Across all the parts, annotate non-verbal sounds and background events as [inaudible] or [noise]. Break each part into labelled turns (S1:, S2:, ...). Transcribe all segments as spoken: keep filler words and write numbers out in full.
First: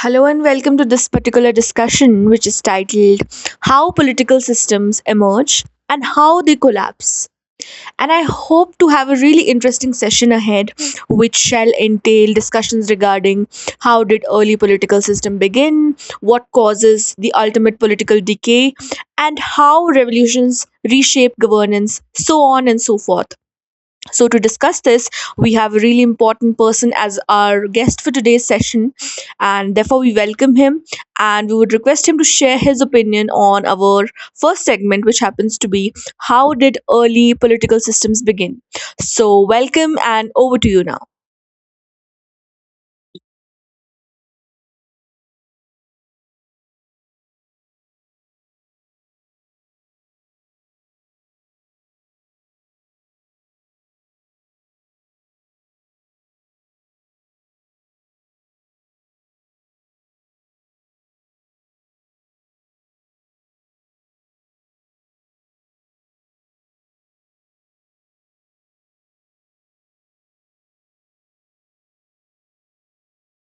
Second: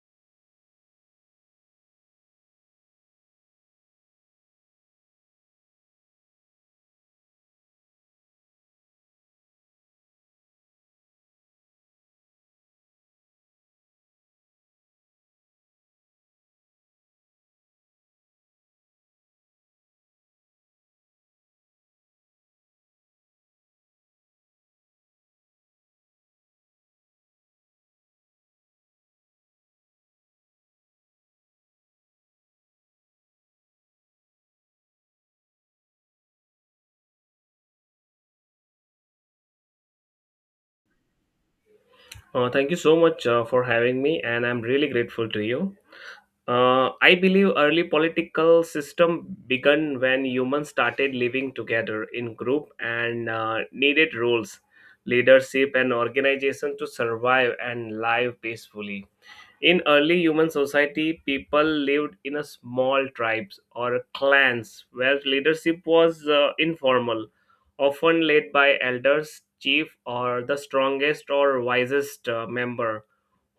S1: Hello and welcome to this particular discussion, which is titled How Political Systems Emerge and How They Collapse. And I hope to have a really interesting session ahead, which shall entail discussions regarding how did early political system begin, what causes the ultimate political decay, and how revolutions reshape governance, so on and so forth. So, to discuss this, we have a really important person as our guest for today's session, and therefore we welcome him and we would request him to share his opinion on our first segment, which happens to be How Did Early Political Systems Begin? So, welcome and over to you now.
S2: Uh, thank you so much uh, for having me, and I'm really grateful to you. Uh, I believe early political system began when humans started living together in group and uh, needed roles, leadership, and organization to survive and live peacefully. In early human society, people lived in a small tribes or clans where leadership was uh, informal, often led by elders, chief, or the strongest or wisest uh, member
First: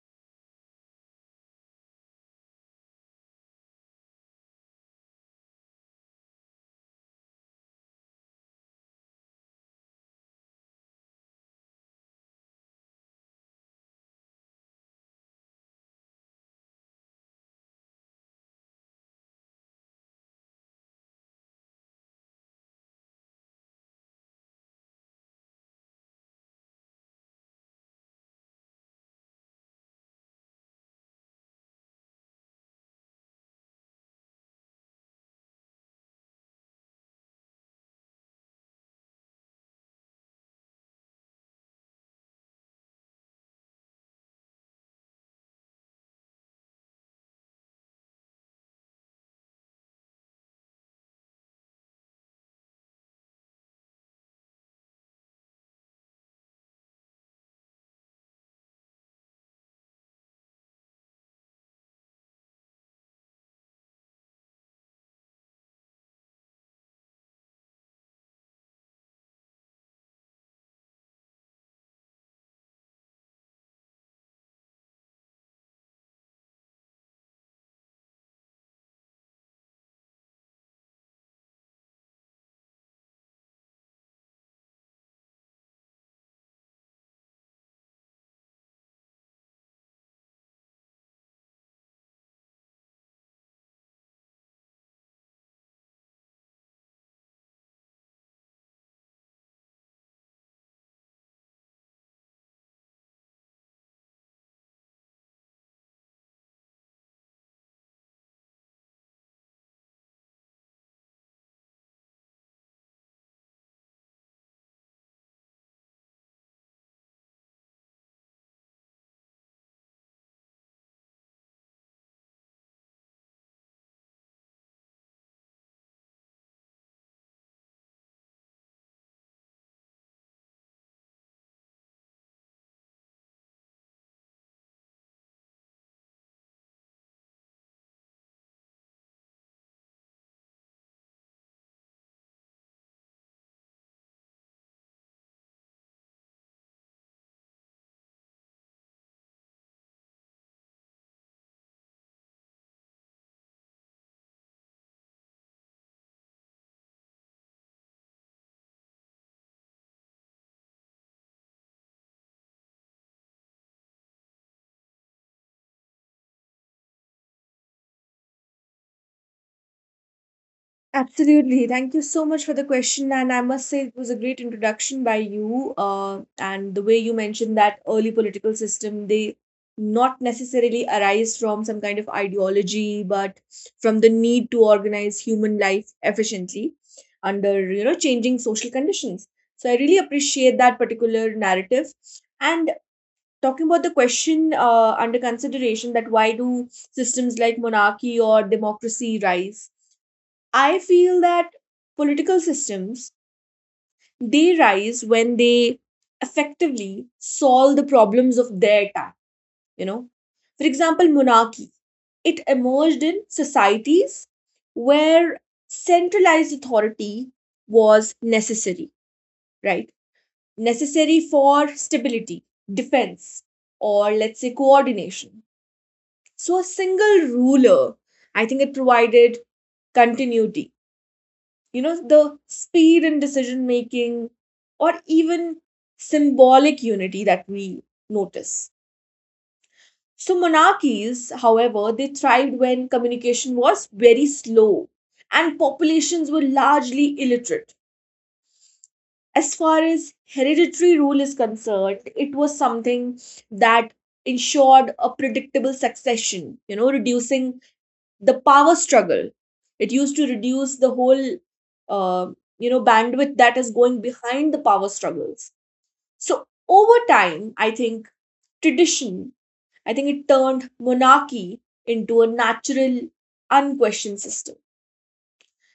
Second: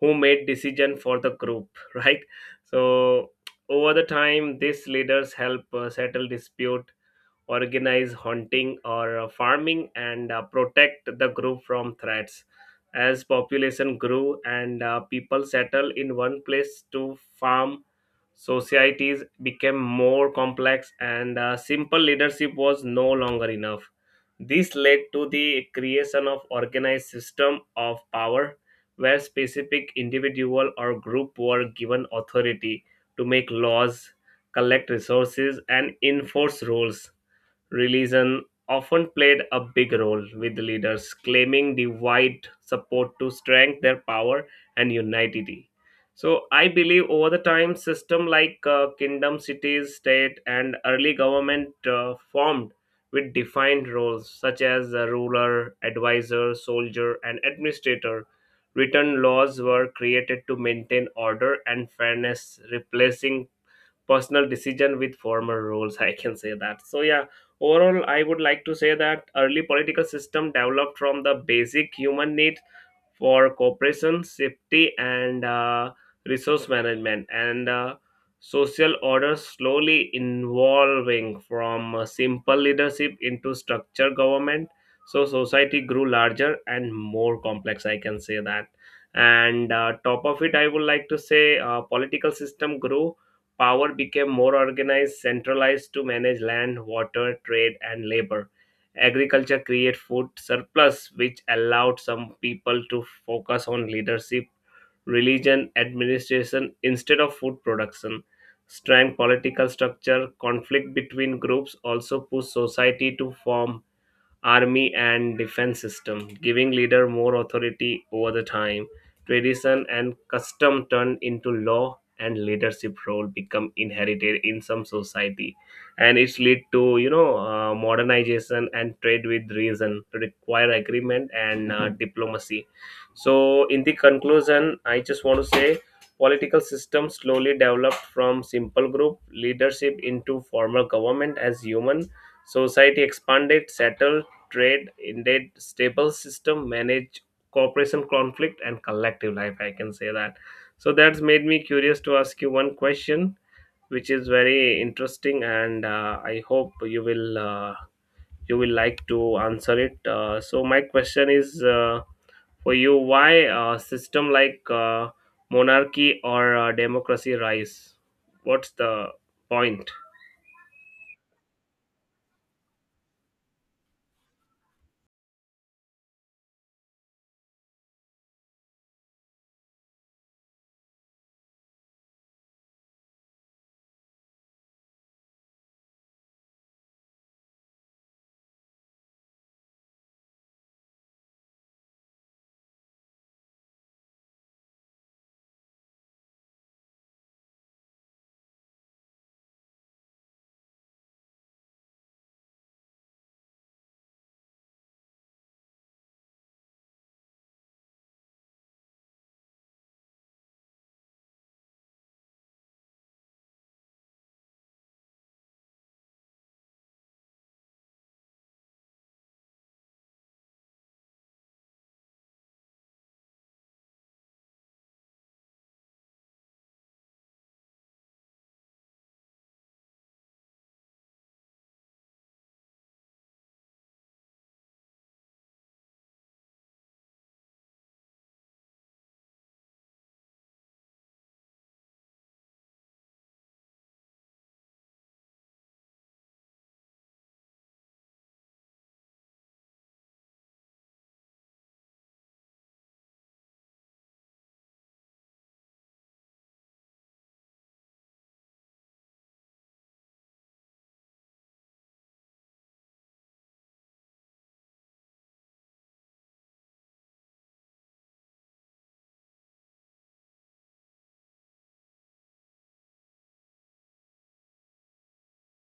S2: who made decision for the group. [laughs] Right. So over the time, these leaders help uh, settle dispute, organize hunting or uh, farming and uh, protect the group from threats as population grew and uh, people settled in one place to farm, societies became more complex and uh, simple leadership was no longer enough. This led to the creation of organized system of power where specific individual or group were given authority to make laws, collect resources, and enforce rules. Religion often played a big role with leaders claiming the wide support to strengthen their power and unity. So I believe over the time, system like uh, kingdom, cities, state, and early government uh, formed with defined roles such as the ruler, advisor, soldier, and administrator. Written laws were created to maintain order and fairness, replacing personal decision with former roles, I can say that. So yeah, overall I would like to say that early political system developed from the basic human need for cooperation, safety, and uh, resource management, and uh, social order, slowly evolving from uh, simple leadership into structured government. So society grew larger and more complex, I can say that. And uh, top of it, I would like to say uh, political system grew. Power became more organized, centralized to manage land, water, trade, and labor. Agriculture created food surplus, which allowed some people to focus on leadership, religion, administration instead of food production. Strength political structure, conflict between groups also pushed society to form army and defense system, giving leader more authority over the time. Tradition and custom turned into law and leadership role become inherited in some society, and it's lead to you know uh, modernization and trade with reason require agreement and uh, diplomacy. So in the conclusion I just want to say political system slowly developed from simple group leadership into formal government as human society expanded, settled, trade indeed stable system manage cooperation, conflict, and collective life, I can say that. So that's made me curious to ask you one question which is very interesting, and uh, I hope you will uh, you will like to answer it. Uh, so my question is, uh, for you, why a system like uh, monarchy or uh, democracy rise? What's the point?
S1: Absolutely. Thank you so much for the question. And I must say, it was a great introduction by you. Uh, and the way you mentioned that early political system, they not necessarily arise from some kind of ideology, but from the need to organize human life efficiently under you know changing social conditions. So I really appreciate that particular narrative. And talking about the question uh, under consideration, that why do systems like monarchy or democracy rise? I feel that political systems they rise when they effectively solve the problems of their time, you know. For example, monarchy, it emerged in societies where centralized authority was necessary, right? Necessary for stability, defense, or let's say coordination. So a single ruler, I think it provided continuity, you know, the speed in decision making or even symbolic unity that we notice. So monarchies, however, they thrived when communication was very slow and populations were largely illiterate. As far as hereditary rule is concerned, it was something that ensured a predictable succession, you know, reducing the power struggle. It used to reduce the whole, uh, you know, bandwidth that is going behind the power struggles. So over time, I think tradition, I think it turned monarchy into a natural, unquestioned system.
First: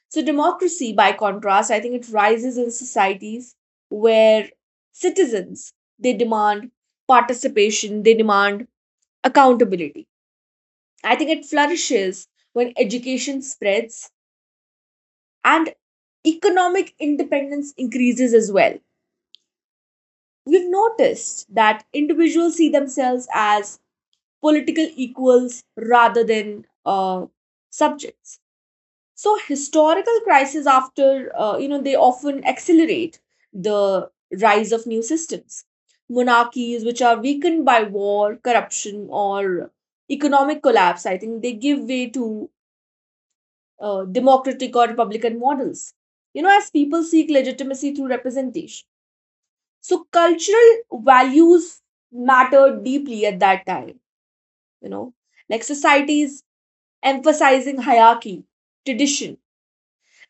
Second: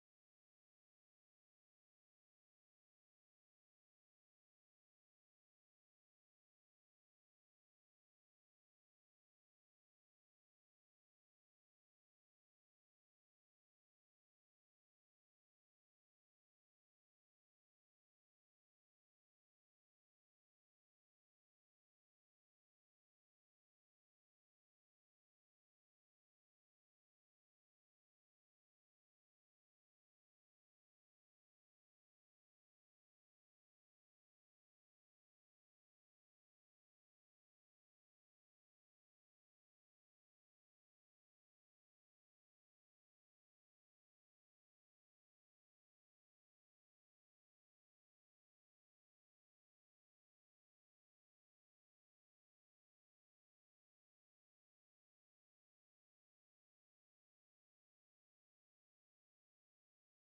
S1: So democracy, by contrast, I think it rises in societies where citizens they demand participation, they demand accountability. I think it flourishes when education spreads and economic independence increases as well. We've noticed that individuals see themselves as political equals rather than uh, subjects. So historical crises after uh, you know they often accelerate the rise of new systems. Monarchies, which are weakened by war, corruption, or economic collapse, I think they give way to uh, democratic or republican models, you know, as people seek legitimacy through representation. So cultural values matter deeply at that time, you know, like societies emphasizing hierarchy, tradition,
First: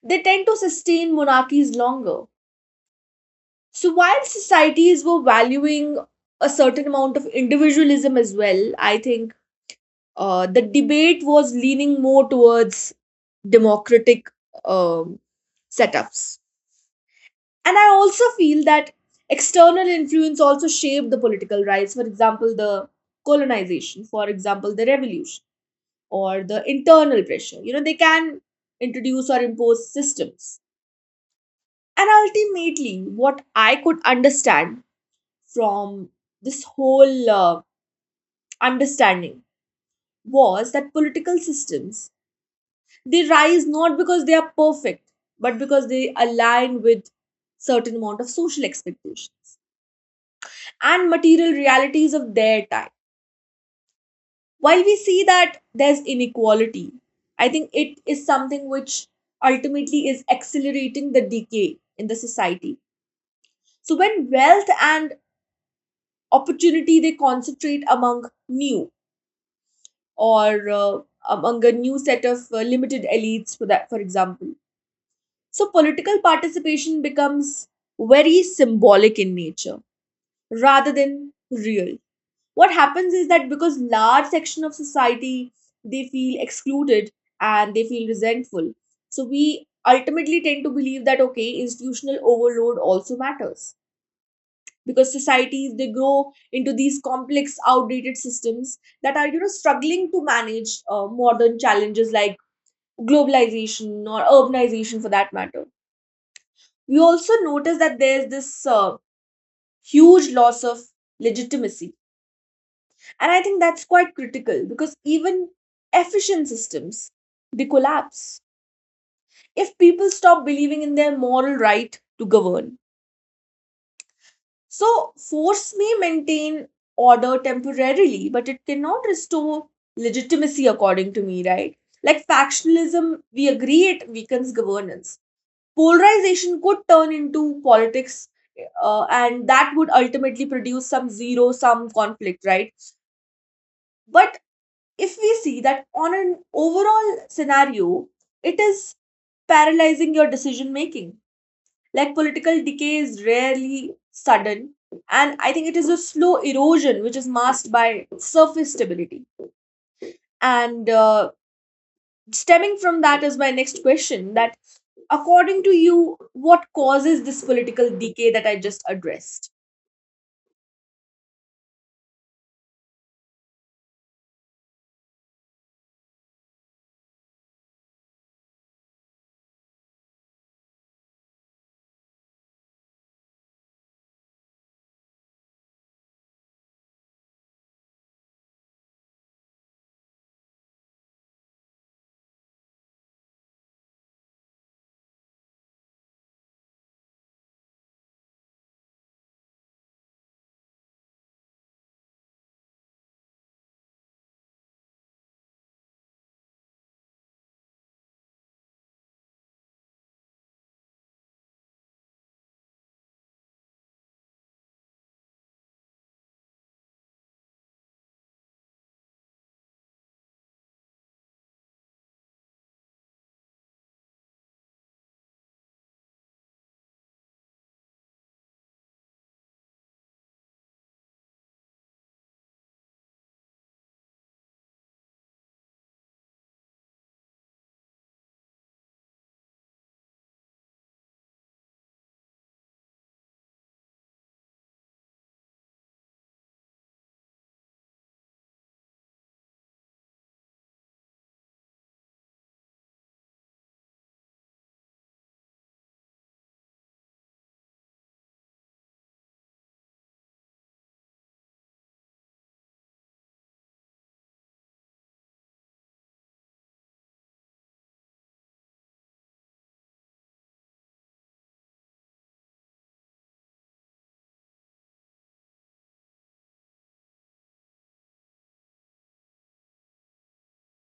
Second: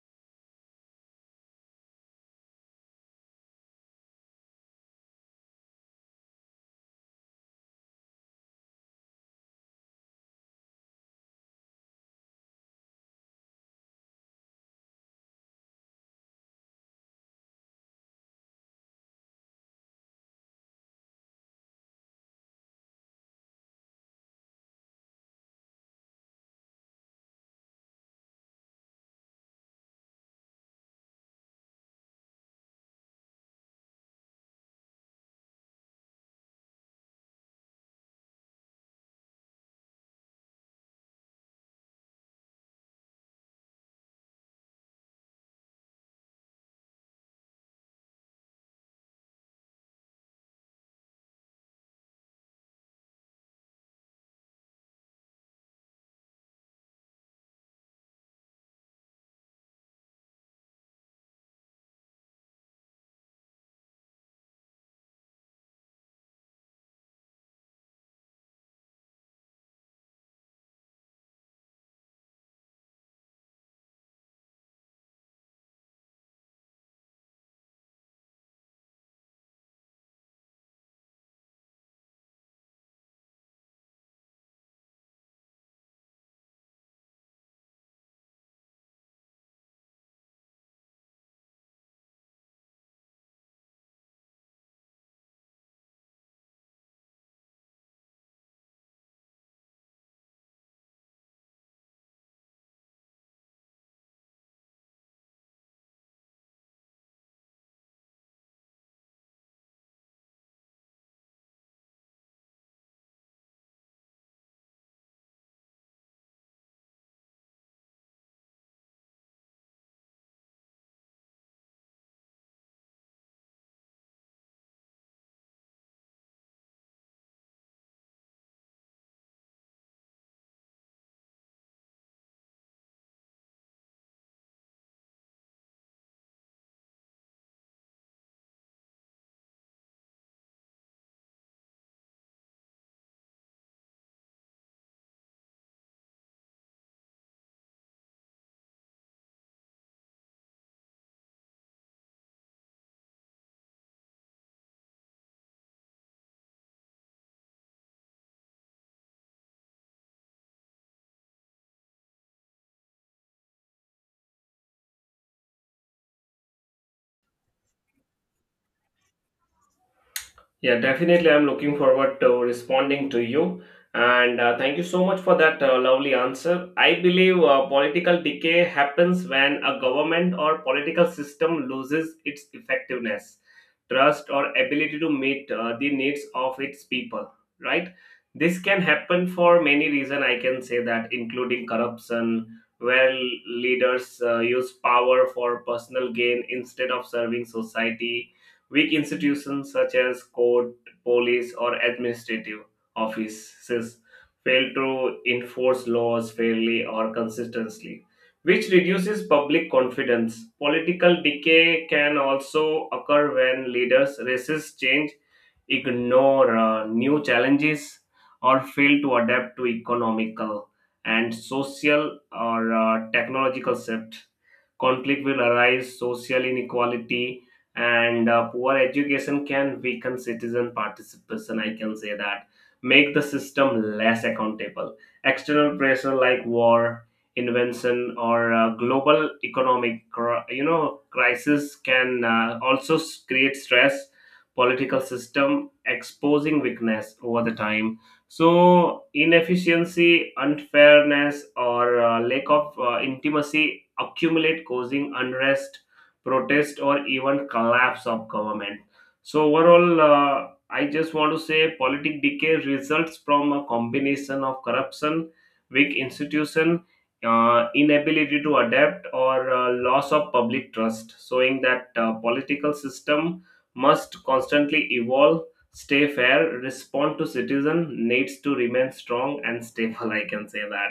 S1: they tend to sustain monarchies longer. So while societies were valuing a certain amount of individualism as well, I think uh, the debate was leaning more towards democratic um, setups. And I also feel that external influence also shaped the political rights. For example, the colonization, for example, the revolution or the internal pressure, you know, they can introduce or impose systems. And ultimately, what I could understand from this whole uh, understanding was that political systems they rise not because they are perfect but because they align with certain amount of social expectations and material realities of their time. While we see that there's inequality, I think it is something which ultimately is accelerating the decay in the society. So when wealth and opportunity they concentrate among new or uh, among a new set of uh, limited elites, for that, for example. So political participation becomes very symbolic in nature rather than real. What happens is that because large section of society they feel excluded and they feel resentful. So we ultimately tend to believe that okay institutional overload also matters, because societies they grow into these complex outdated systems that are you know struggling to manage uh, modern challenges like globalization or urbanization for that matter. We also notice that there's this uh, huge loss of legitimacy. And I think that's quite critical because even efficient systems they collapse if people stop believing in their moral right to govern. So force may maintain order temporarily, but it cannot restore legitimacy according to me, right? Like factionalism, we agree it weakens governance. Polarization could turn into politics, uh, and that would ultimately produce some zero sum conflict, right? But if we see that on an overall scenario, it is paralyzing your decision making. Like political decay is rarely sudden, and I think it is a slow erosion which is masked by surface stability. And uh, Stemming from that is my next question, that according to you what causes this political decay that I just addressed.
S2: Yeah, definitely. I'm looking forward to responding to you. And uh, thank you so much for that uh, lovely answer. I believe uh, political decay happens when a government or political system loses its effectiveness, trust, or ability to meet uh, the needs of its people, right? This can happen for many reasons, I can say that, including corruption, where leaders uh, use power for personal gain instead of serving society. Weak institutions such as court, police, or administrative offices fail to enforce laws fairly or consistently, which reduces public confidence. Political decay can also occur when leaders resist change, ignore uh, new challenges, or fail to adapt to economical and social or uh, technological shift. Conflict will arise, social inequality, and uh, poor education can weaken citizen participation, I can say that, make the system less accountable. External pressure like war, invention, or uh, global economic cr- you know crisis can uh, also s- create stress, political system exposing weakness over the time. So, inefficiency, unfairness, or uh, lack of uh, intimacy accumulate, causing unrest, protest, or even collapse of government. So, overall, uh, I just want to say politic decay results from a combination of corruption, weak institution, uh, inability to adapt, or uh, loss of public trust, showing that uh, political system must constantly evolve, stay fair, respond to citizen needs to remain strong and stable. I can say that.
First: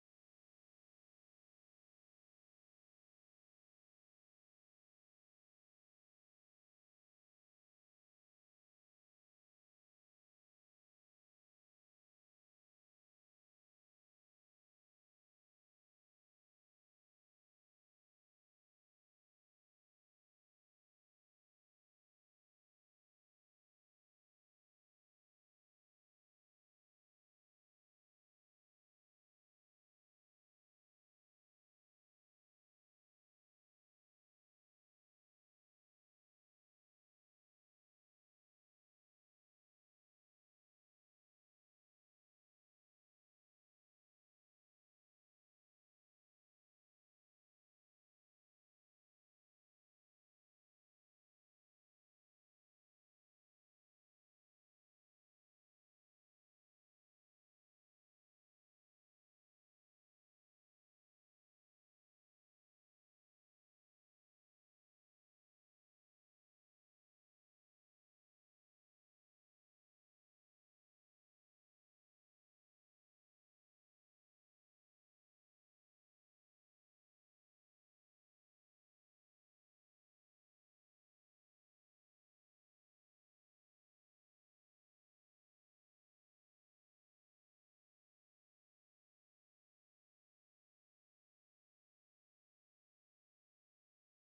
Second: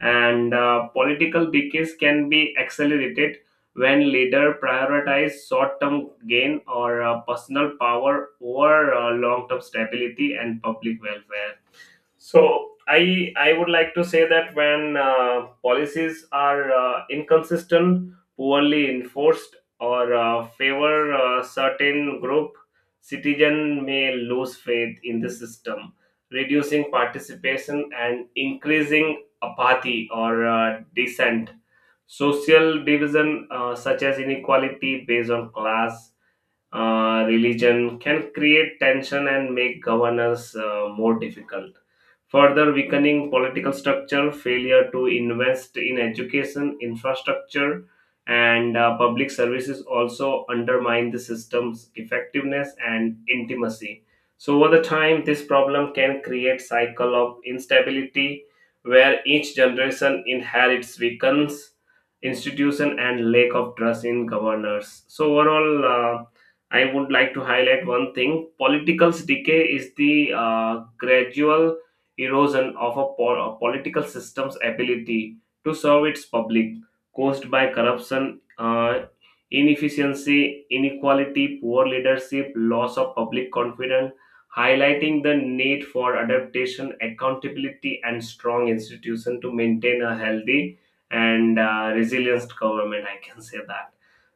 S2: And uh, political decades can be accelerated when leader prioritize short-term gain or uh, personal power over uh, long-term stability and public welfare. So I I would like to say that when uh, policies are uh, inconsistent, poorly enforced, or uh, favor a certain group, citizen may lose faith in the system, reducing participation and increasing apathy or uh, dissent. Social division, uh, such as inequality based on class, uh, religion can create tension and make governance uh, more difficult. Further weakening political structure, failure to invest in education, infrastructure, and uh, public services also undermine the system's effectiveness and intimacy. So, over the time, this problem can create cycle of instability where each generation inherits weakens institution and lack of trust in governors. So, overall, uh, I would like to highlight one thing. Political's decay is the uh, gradual erosion of a, po- a political system's ability to serve its public, caused by corruption, uh, inefficiency, inequality, poor leadership, loss of public confidence, highlighting the need for adaptation, accountability, and strong institution to maintain a healthy and uh, resilient government. I can say that.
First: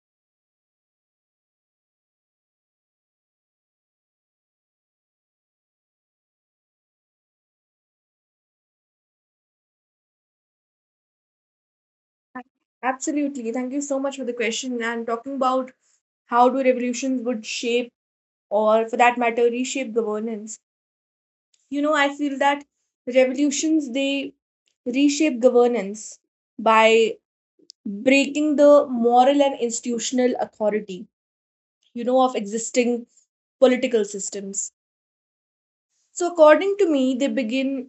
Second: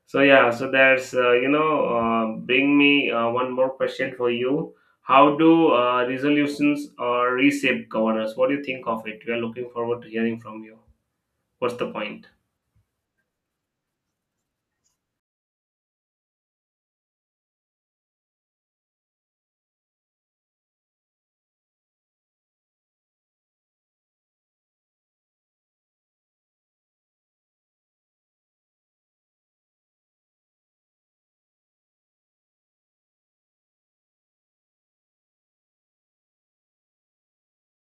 S2: So yeah, so there's uh, you know uh, bring me uh, one more question for you. How do uh, resolutions or reshape governance? What do you think of it? We are looking forward to hearing from you. What's the point?
S1: Absolutely. Thank you so much for the question and talking about how do revolutions would shape or for that matter reshape governance. You know I feel that revolutions they reshape governance by breaking the moral and institutional authority you know of existing political systems. So according to me they begin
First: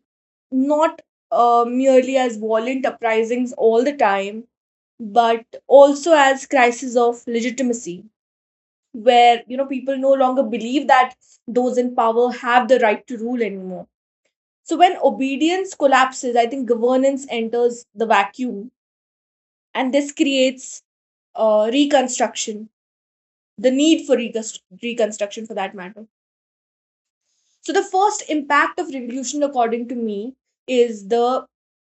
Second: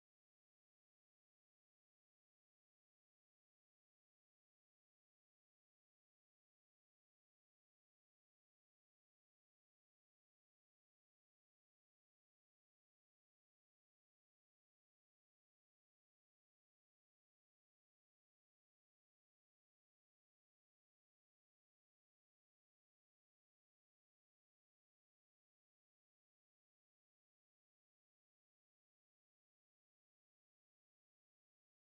S1: not uh, merely as violent uprisings all the time, but also as crises of legitimacy where you know people no longer believe that those in power have the right to rule anymore. So when obedience collapses, I think governance enters the vacuum, and this creates uh, reconstruction, the need for recon reconstruction for that matter. So the first impact of revolution, according to me, is the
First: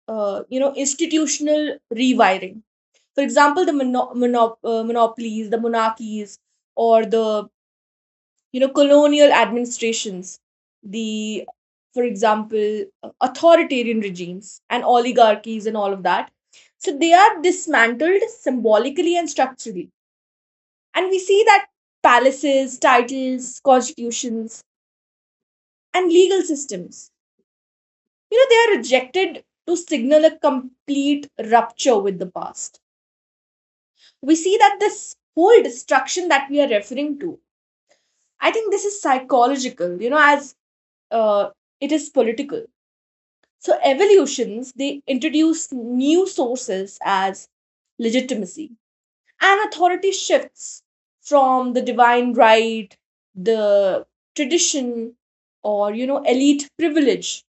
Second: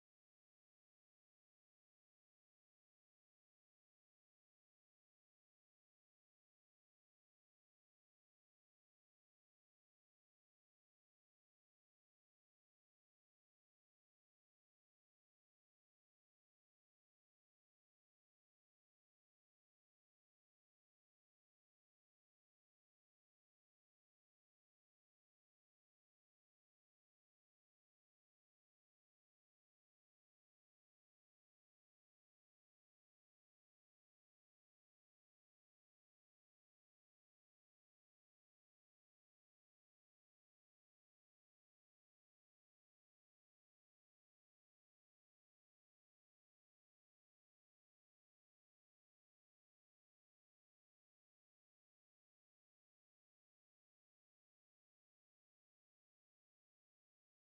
S1: uh, you know institutional rewiring. For example, the mono- monop- uh, monopolies, the monarchies, or the you know colonial administrations, the for example authoritarian regimes and oligarchies and all of that, so they are dismantled symbolically and structurally. And we see that palaces, titles, constitutions and legal systems, you know, they are rejected to signal a complete rupture with the past. We see that this whole destruction that we are referring to, I think this is psychological, you know, as uh, it is political. So evolutions, they introduce new sources as legitimacy. And authority shifts from the divine right, the tradition, or you know, elite privilege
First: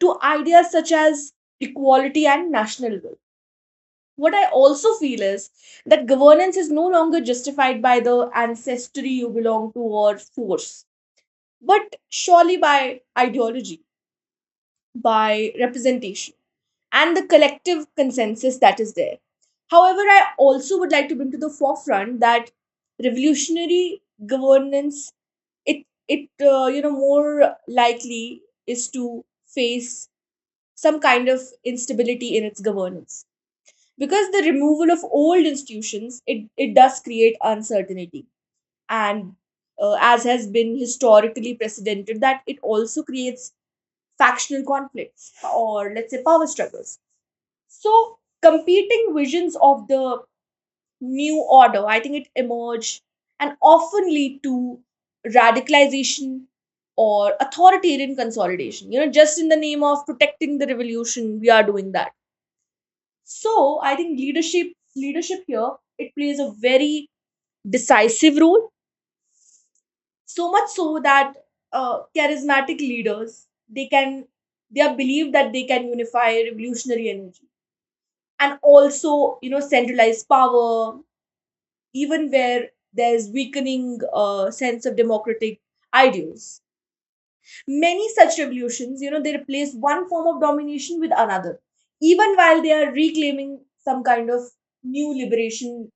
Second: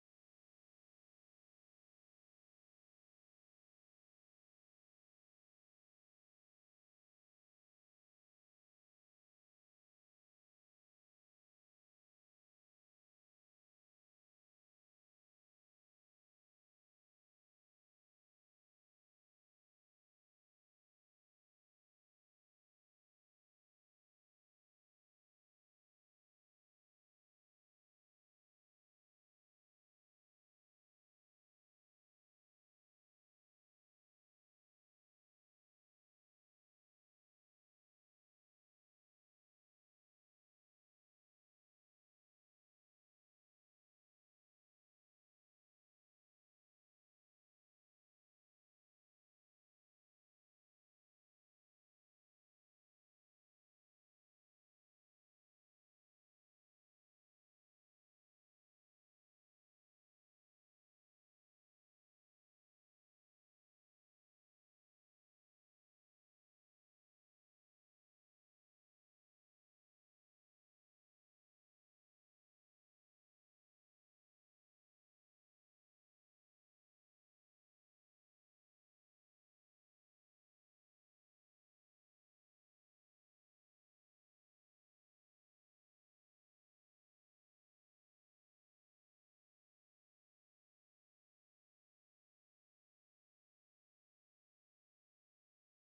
S1: to ideas such as equality and national will. What I also feel is that governance is no longer justified by the ancestry you belong to or force, but surely by ideology, by representation and the collective consensus that is there. However, I also would like to bring to the forefront that revolutionary governance it it uh, you know more likely is to face some kind of instability in its governance, because the removal of old institutions it, it does create uncertainty, and uh, as has been historically precedented, that it also creates factional conflicts or let's say power struggles. So, competing visions of the new order, I think it emerged and often lead to radicalization or authoritarian consolidation. You know, just in the name of protecting the revolution, we are doing that. So, I think leadership leadership here it plays a very decisive role. So much so that uh, charismatic leaders they can they are believed that they can unify revolutionary energy and also you know centralize power even where there's weakening uh, sense of democratic ideals. Many such revolutions, you know, they replace one form of domination with another, even while they are reclaiming some kind of new liberation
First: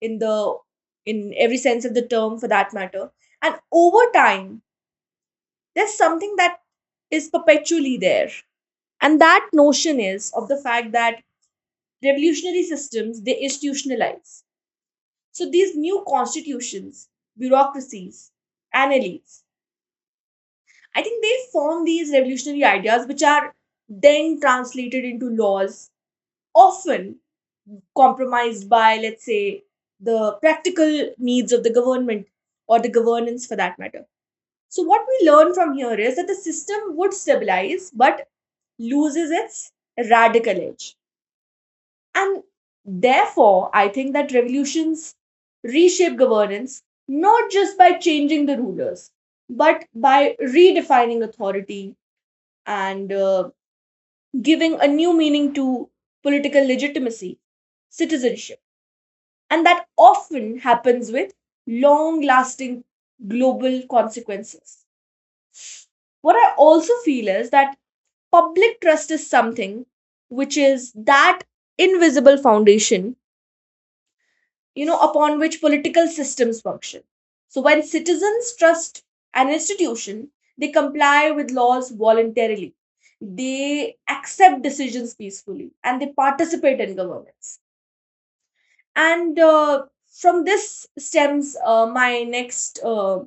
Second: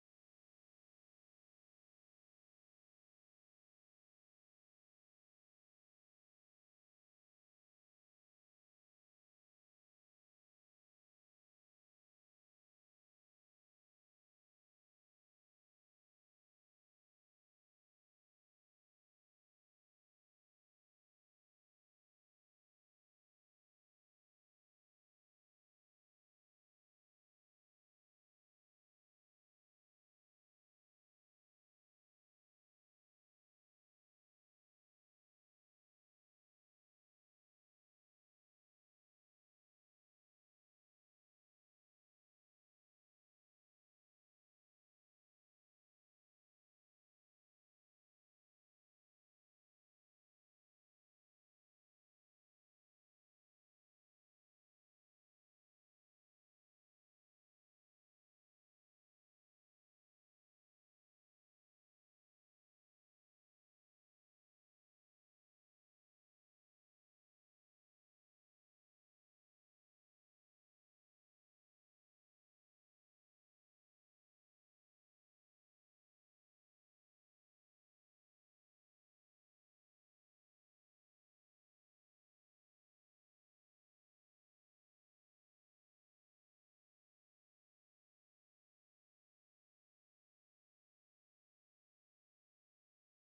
S1: in the in every sense of the term for that matter. And over time, there's something that is perpetually there. And that notion is of the fact that revolutionary systems they institutionalize. So these new constitutions, bureaucracies, and elites, I think they form these revolutionary ideas which are then translated into laws, often compromised by, let's say, the practical needs of the government or the governance for that matter. So, what we learn from here is that the system would stabilize but loses its radical edge. And therefore, I think that revolutions reshape governance not just by changing the rulers, but by redefining authority and uh, giving a new meaning to political legitimacy, citizenship. And that often happens with long lasting global consequences. What I also feel is that public trust is something which is that invisible foundation you know upon which political systems function. So when citizens trust an institution they comply with laws voluntarily, they accept decisions peacefully and they participate in governance. And uh, from this stems uh, my next uh,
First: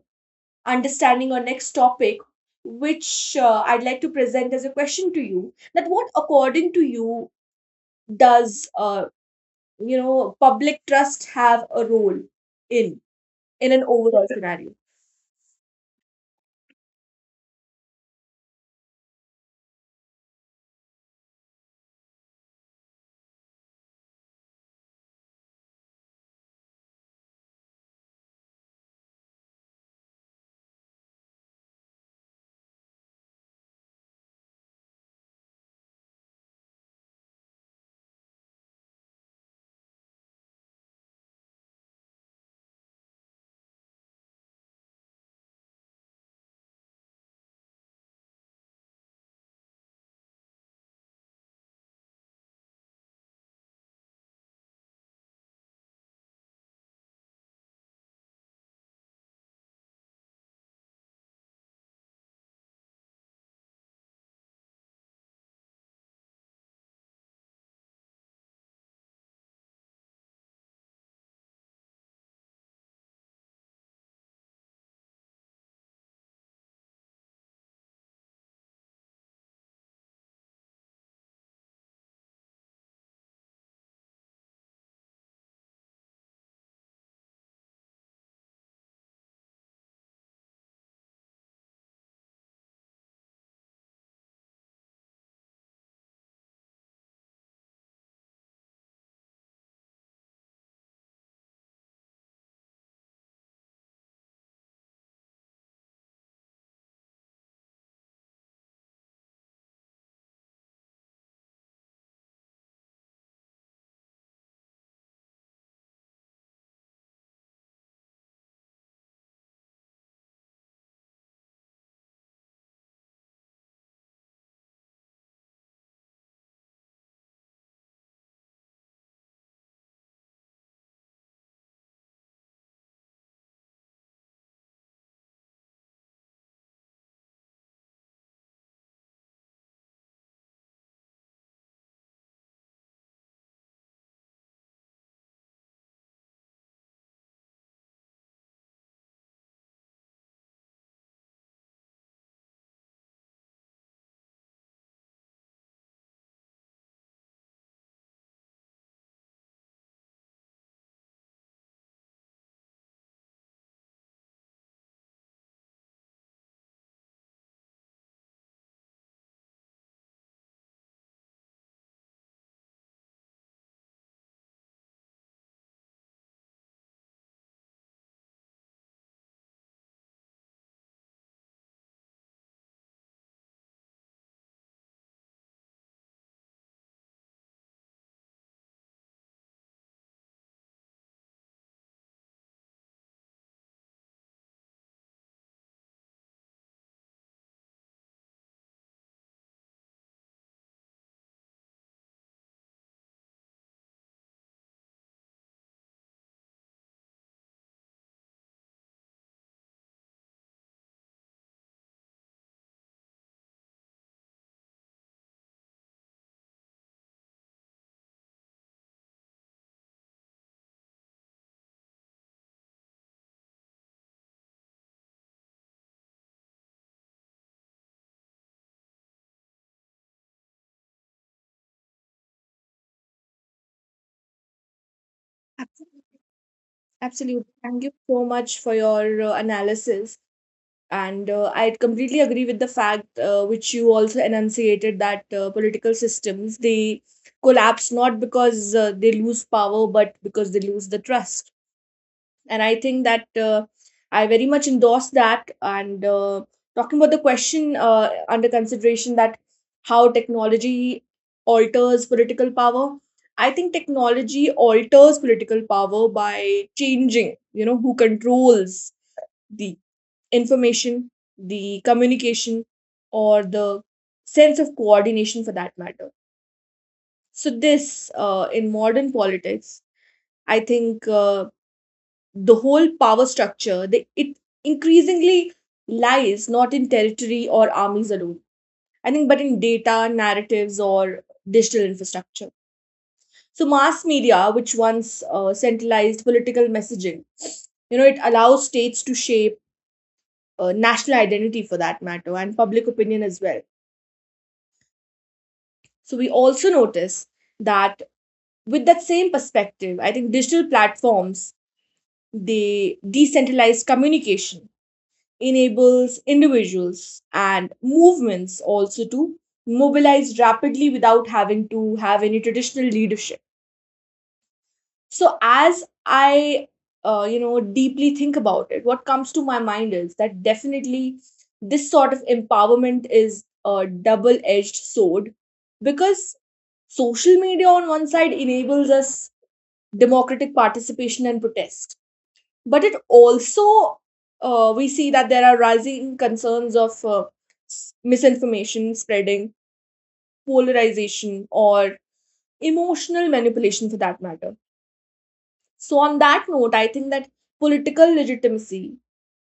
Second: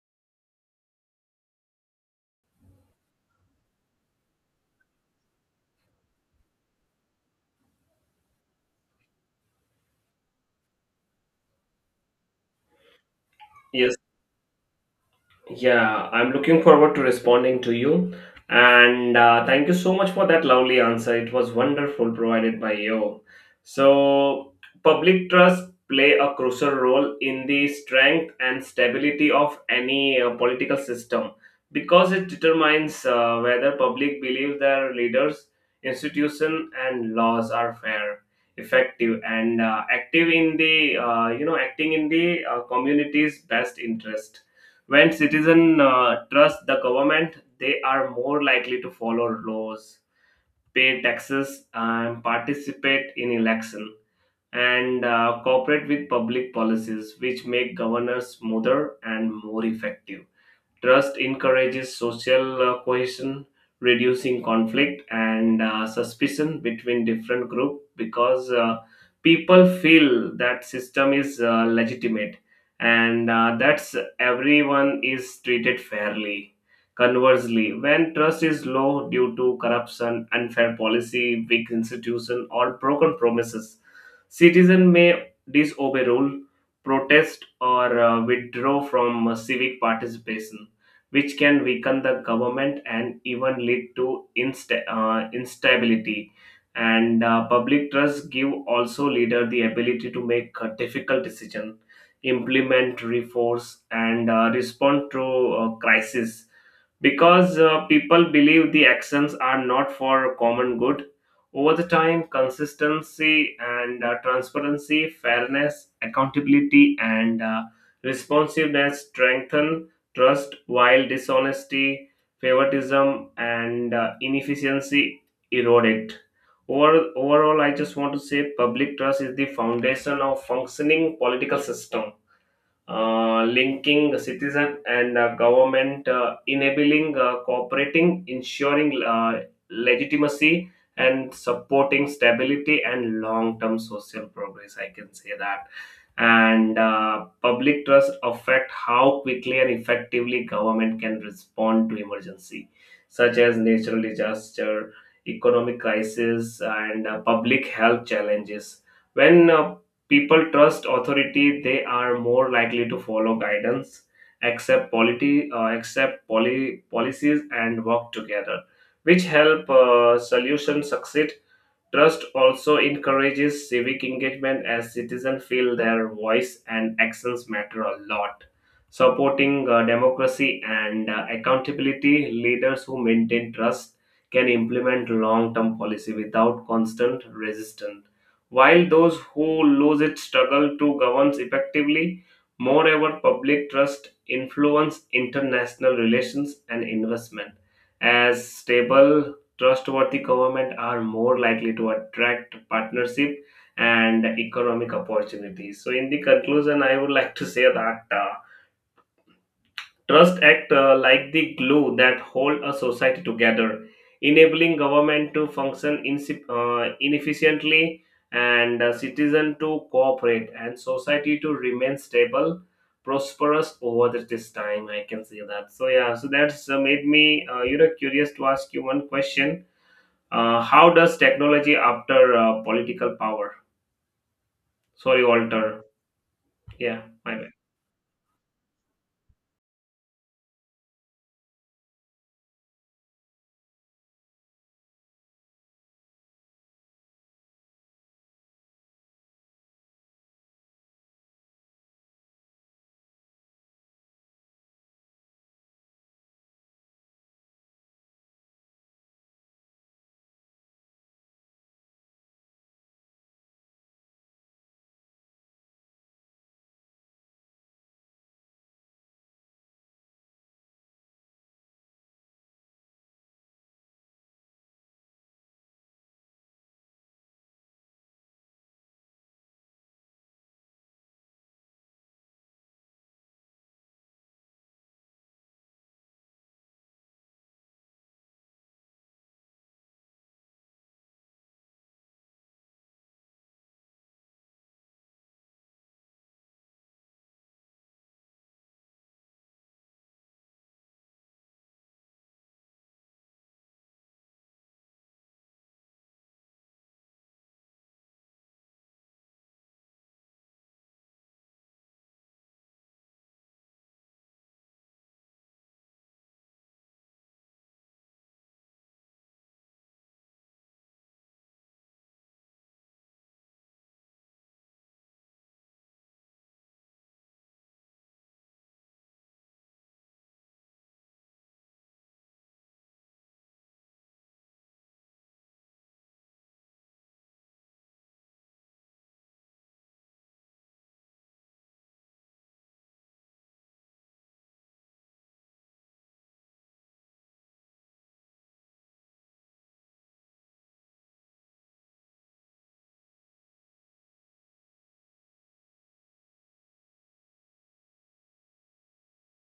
S1: understanding or next topic which uh, I'd like to present as a question to you, that what according to you does, uh, you know, public trust have a role in in an
S2: Yes.
S1: overall scenario.
S2: Yeah, I'm looking forward to responding to you. And uh, thank you so much for that lovely answer. It was wonderful provided by you. So, public trust play a crucial role in the strength and stability of any uh, political system because it determines uh, whether public believe their leaders, institution, and laws are fair, effective, and uh, active in the uh, you know acting in the uh, community's best interest. When citizens uh, trust the government, they are more likely to follow laws, pay taxes, and participate in election, and uh, cooperate with public policies, which make governors smoother and more effective. Trust encourages social uh, cohesion, reducing conflict and uh, suspicion between different groups because uh, people feel that system is uh, legitimate and uh, that's everyone is treated fairly. Conversely, when trust is low due to corruption, unfair policy, weak institution, or broken promises, citizen may disobey rule, protest, or uh, withdraw from uh, civic participation, which can weaken the government and even lead to insta- uh, instability. And uh, public trust give also leader the ability to make a difficult decision, implement reforms, and uh, respond to uh, crisis because uh, people believe the actions are not for common good. Over the time, consistency and uh, transparency, fairness, accountability, and uh, responsiveness strengthen trust, while dishonesty, favoritism, and uh, inefficiency erode it. Over, overall, I just want to say public trust is the foundation of functioning political system, uh, linking citizen and uh, government, uh, enabling uh, cooperating, ensuring uh, legitimacy, and supporting stability and long-term social progress. I can say that. And uh, public trust affect how quickly and effectively government can respond to emergency, such as natural disaster, economic crisis, and uh, public health challenges. When uh, people trust authority, they are more likely to follow guidance, accept polity, uh, accept poly, policies, and work together, which help uh, solutions succeed. Trust also encourages civic engagement as citizens feel their voice and actions matter a lot, supporting uh, democracy and uh, accountability. Leaders who maintain trust can implement long term policy without constant resistance, while those who lose it struggle to govern effectively. Moreover, public trust influence international relations and investment, as stable, trustworthy government are more likely to attract partnership and economic opportunities. So, in the conclusion, I would like to say that. uh, Trust act uh, like the glue that hold a society together, enabling government to function insi- uh, inefficiently and uh, citizen to cooperate and society to remain stable, prosperous over the- this time. I can say that. So yeah, so that's uh, made me uh, you know curious to ask you one question. Uh, how does technology after uh, political power? Sorry, Walter.
S1: Absolutely.
S2: Yeah, my
S1: Absolutely.
S2: bad.
S1: Thank you so much for your uh, analysis. And uh, I completely agree with the fact uh, which you also enunciated, that uh, political systems they collapse not because uh, they lose power but because they lose the trust. And I think that uh, I very much endorse that. And uh, talking about the question uh, under consideration, that how technology alters political power, I think technology alters political power by changing you know who controls the information, the communication, or the sense of coordination for that matter. So this, uh, in modern politics, I think uh, the whole power structure, they, it increasingly lies not in territory or armies alone, I think, but in data, narratives, or digital infrastructure. So mass media, which once uh, centralized political messaging, you know it allows states to shape uh, national identity for that matter and public opinion as well. So we also notice that with that same perspective, I think digital platforms, they decentralized communication, enables individuals and movements also to mobilize rapidly without having to have any traditional leadership. So as I uh, you know deeply think about it, what comes to my mind is that definitely this sort of empowerment is a double edged sword, because social media on one side enables us democratic participation and protest, but it also, uh, we see that there are rising concerns of uh, s- misinformation spreading, polarization, or emotional manipulation for that matter. So on that note, I think that political legitimacy,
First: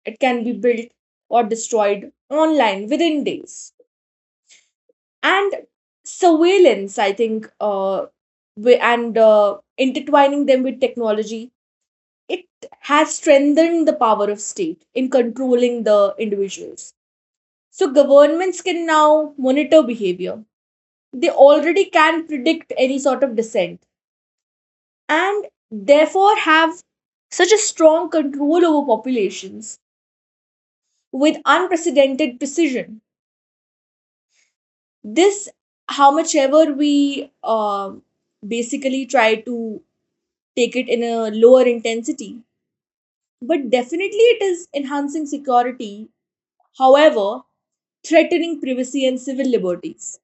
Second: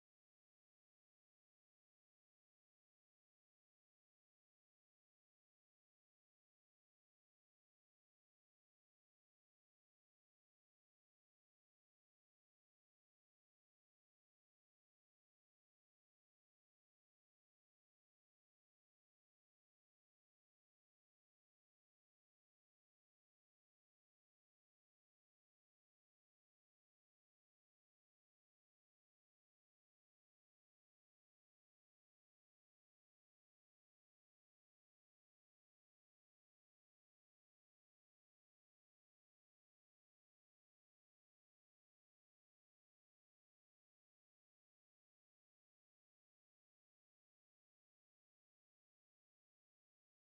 S1: it can be built or destroyed online within days. And surveillance, I think uh, wi- and uh, intertwining them with technology, it has strengthened the power of state in controlling the individuals. So governments can now monitor behavior, they already can predict any sort of dissent, and therefore have such a strong control over populations with unprecedented precision. This, how much ever we um basically try to take it in a lower intensity, but definitely it is enhancing security, however, threatening privacy and civil liberties.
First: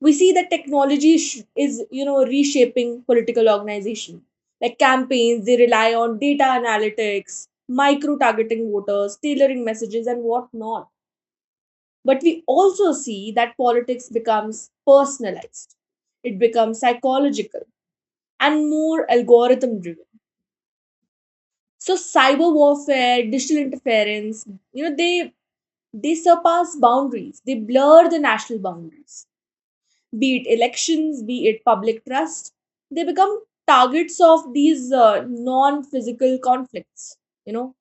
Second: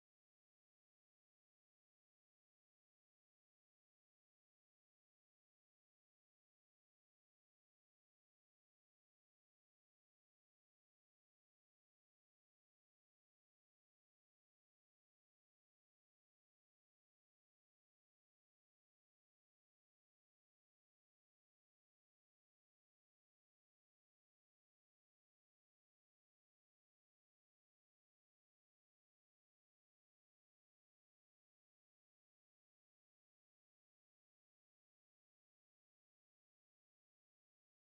S1: We see that technology sh- is, you know, reshaping political organization. Like campaigns, they rely on data analytics, micro targeting voters, tailoring messages, and whatnot. But we also see that politics becomes personalized, it becomes psychological and more algorithm driven. So cyber warfare, digital interference, you know, they they surpass boundaries. They blur the national boundaries, be it elections, be it public trust, they become targets of these uh, non physical conflicts. You know,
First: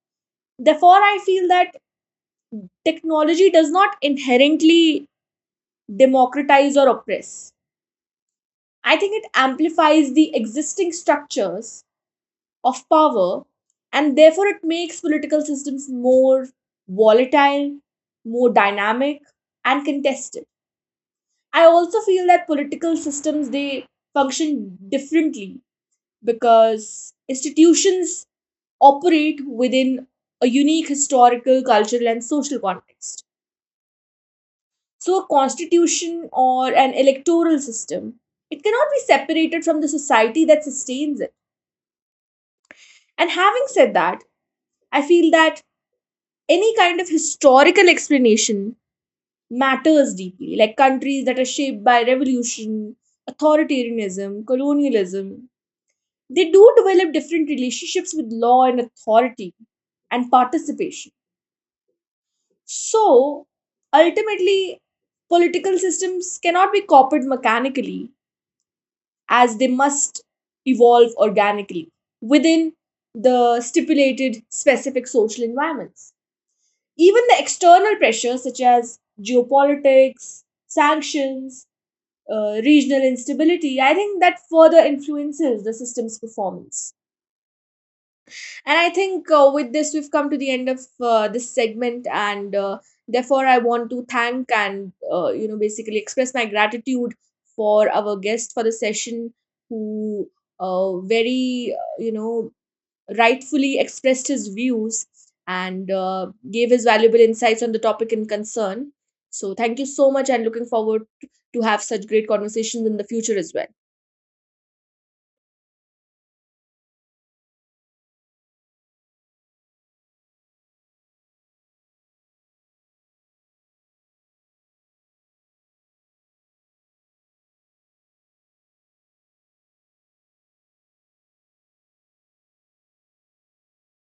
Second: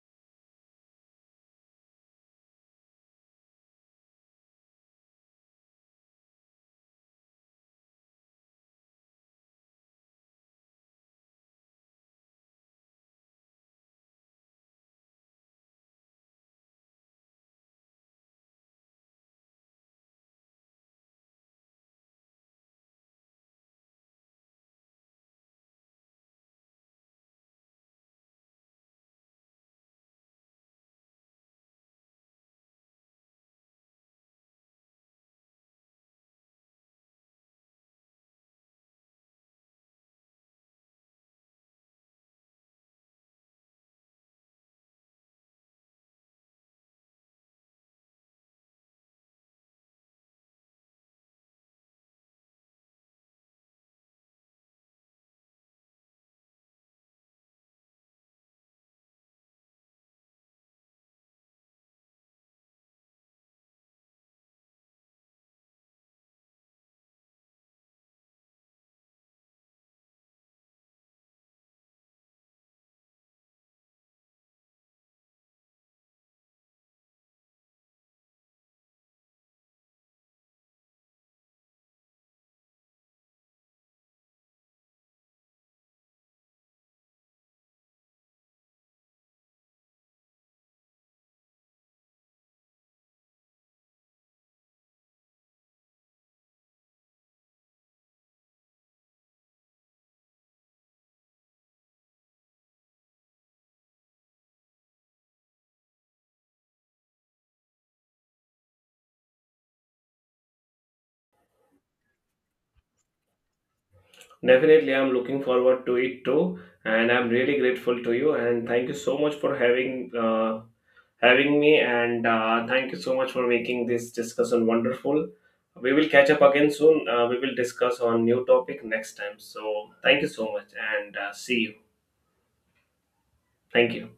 S1: therefore, I feel that technology does not inherently democratize or oppress. I think it amplifies the existing structures of power, and therefore it makes political systems more volatile, more dynamic, and contested. I also feel that political systems, they function differently because institutions operate within a unique historical, cultural, and social context. So a constitution or an electoral system, it cannot be separated from the society that sustains it. And having said that, I feel that any kind of historical explanation matters deeply, like countries that are shaped by revolution, authoritarianism, colonialism. They do develop different relationships with law and authority and participation. So ultimately, political systems cannot be copied mechanically, as they must evolve organically within the stipulated specific social environments. Even the external pressures such as geopolitics, sanctions, uh, regional instability, I think that further influences the system's performance. And I think uh, with this, we've come to the end of uh, this segment. And uh, therefore, I want to thank and, uh, you know, basically express my gratitude for our guest for the session who uh, very, uh, you know, rightfully expressed his views and uh, gave his valuable insights on the topic in concern. So thank you so much and looking forward to have such great conversations in the future as well.
S2: Definitely, I'm looking forward to it too, and I'm really grateful to you. And thank you so much for having uh, having me, and uh, thank you so much for making this discussion wonderful. We will catch up again soon. Uh, we will discuss on new topic next time. So thank you so much, and uh, see you. Thank you.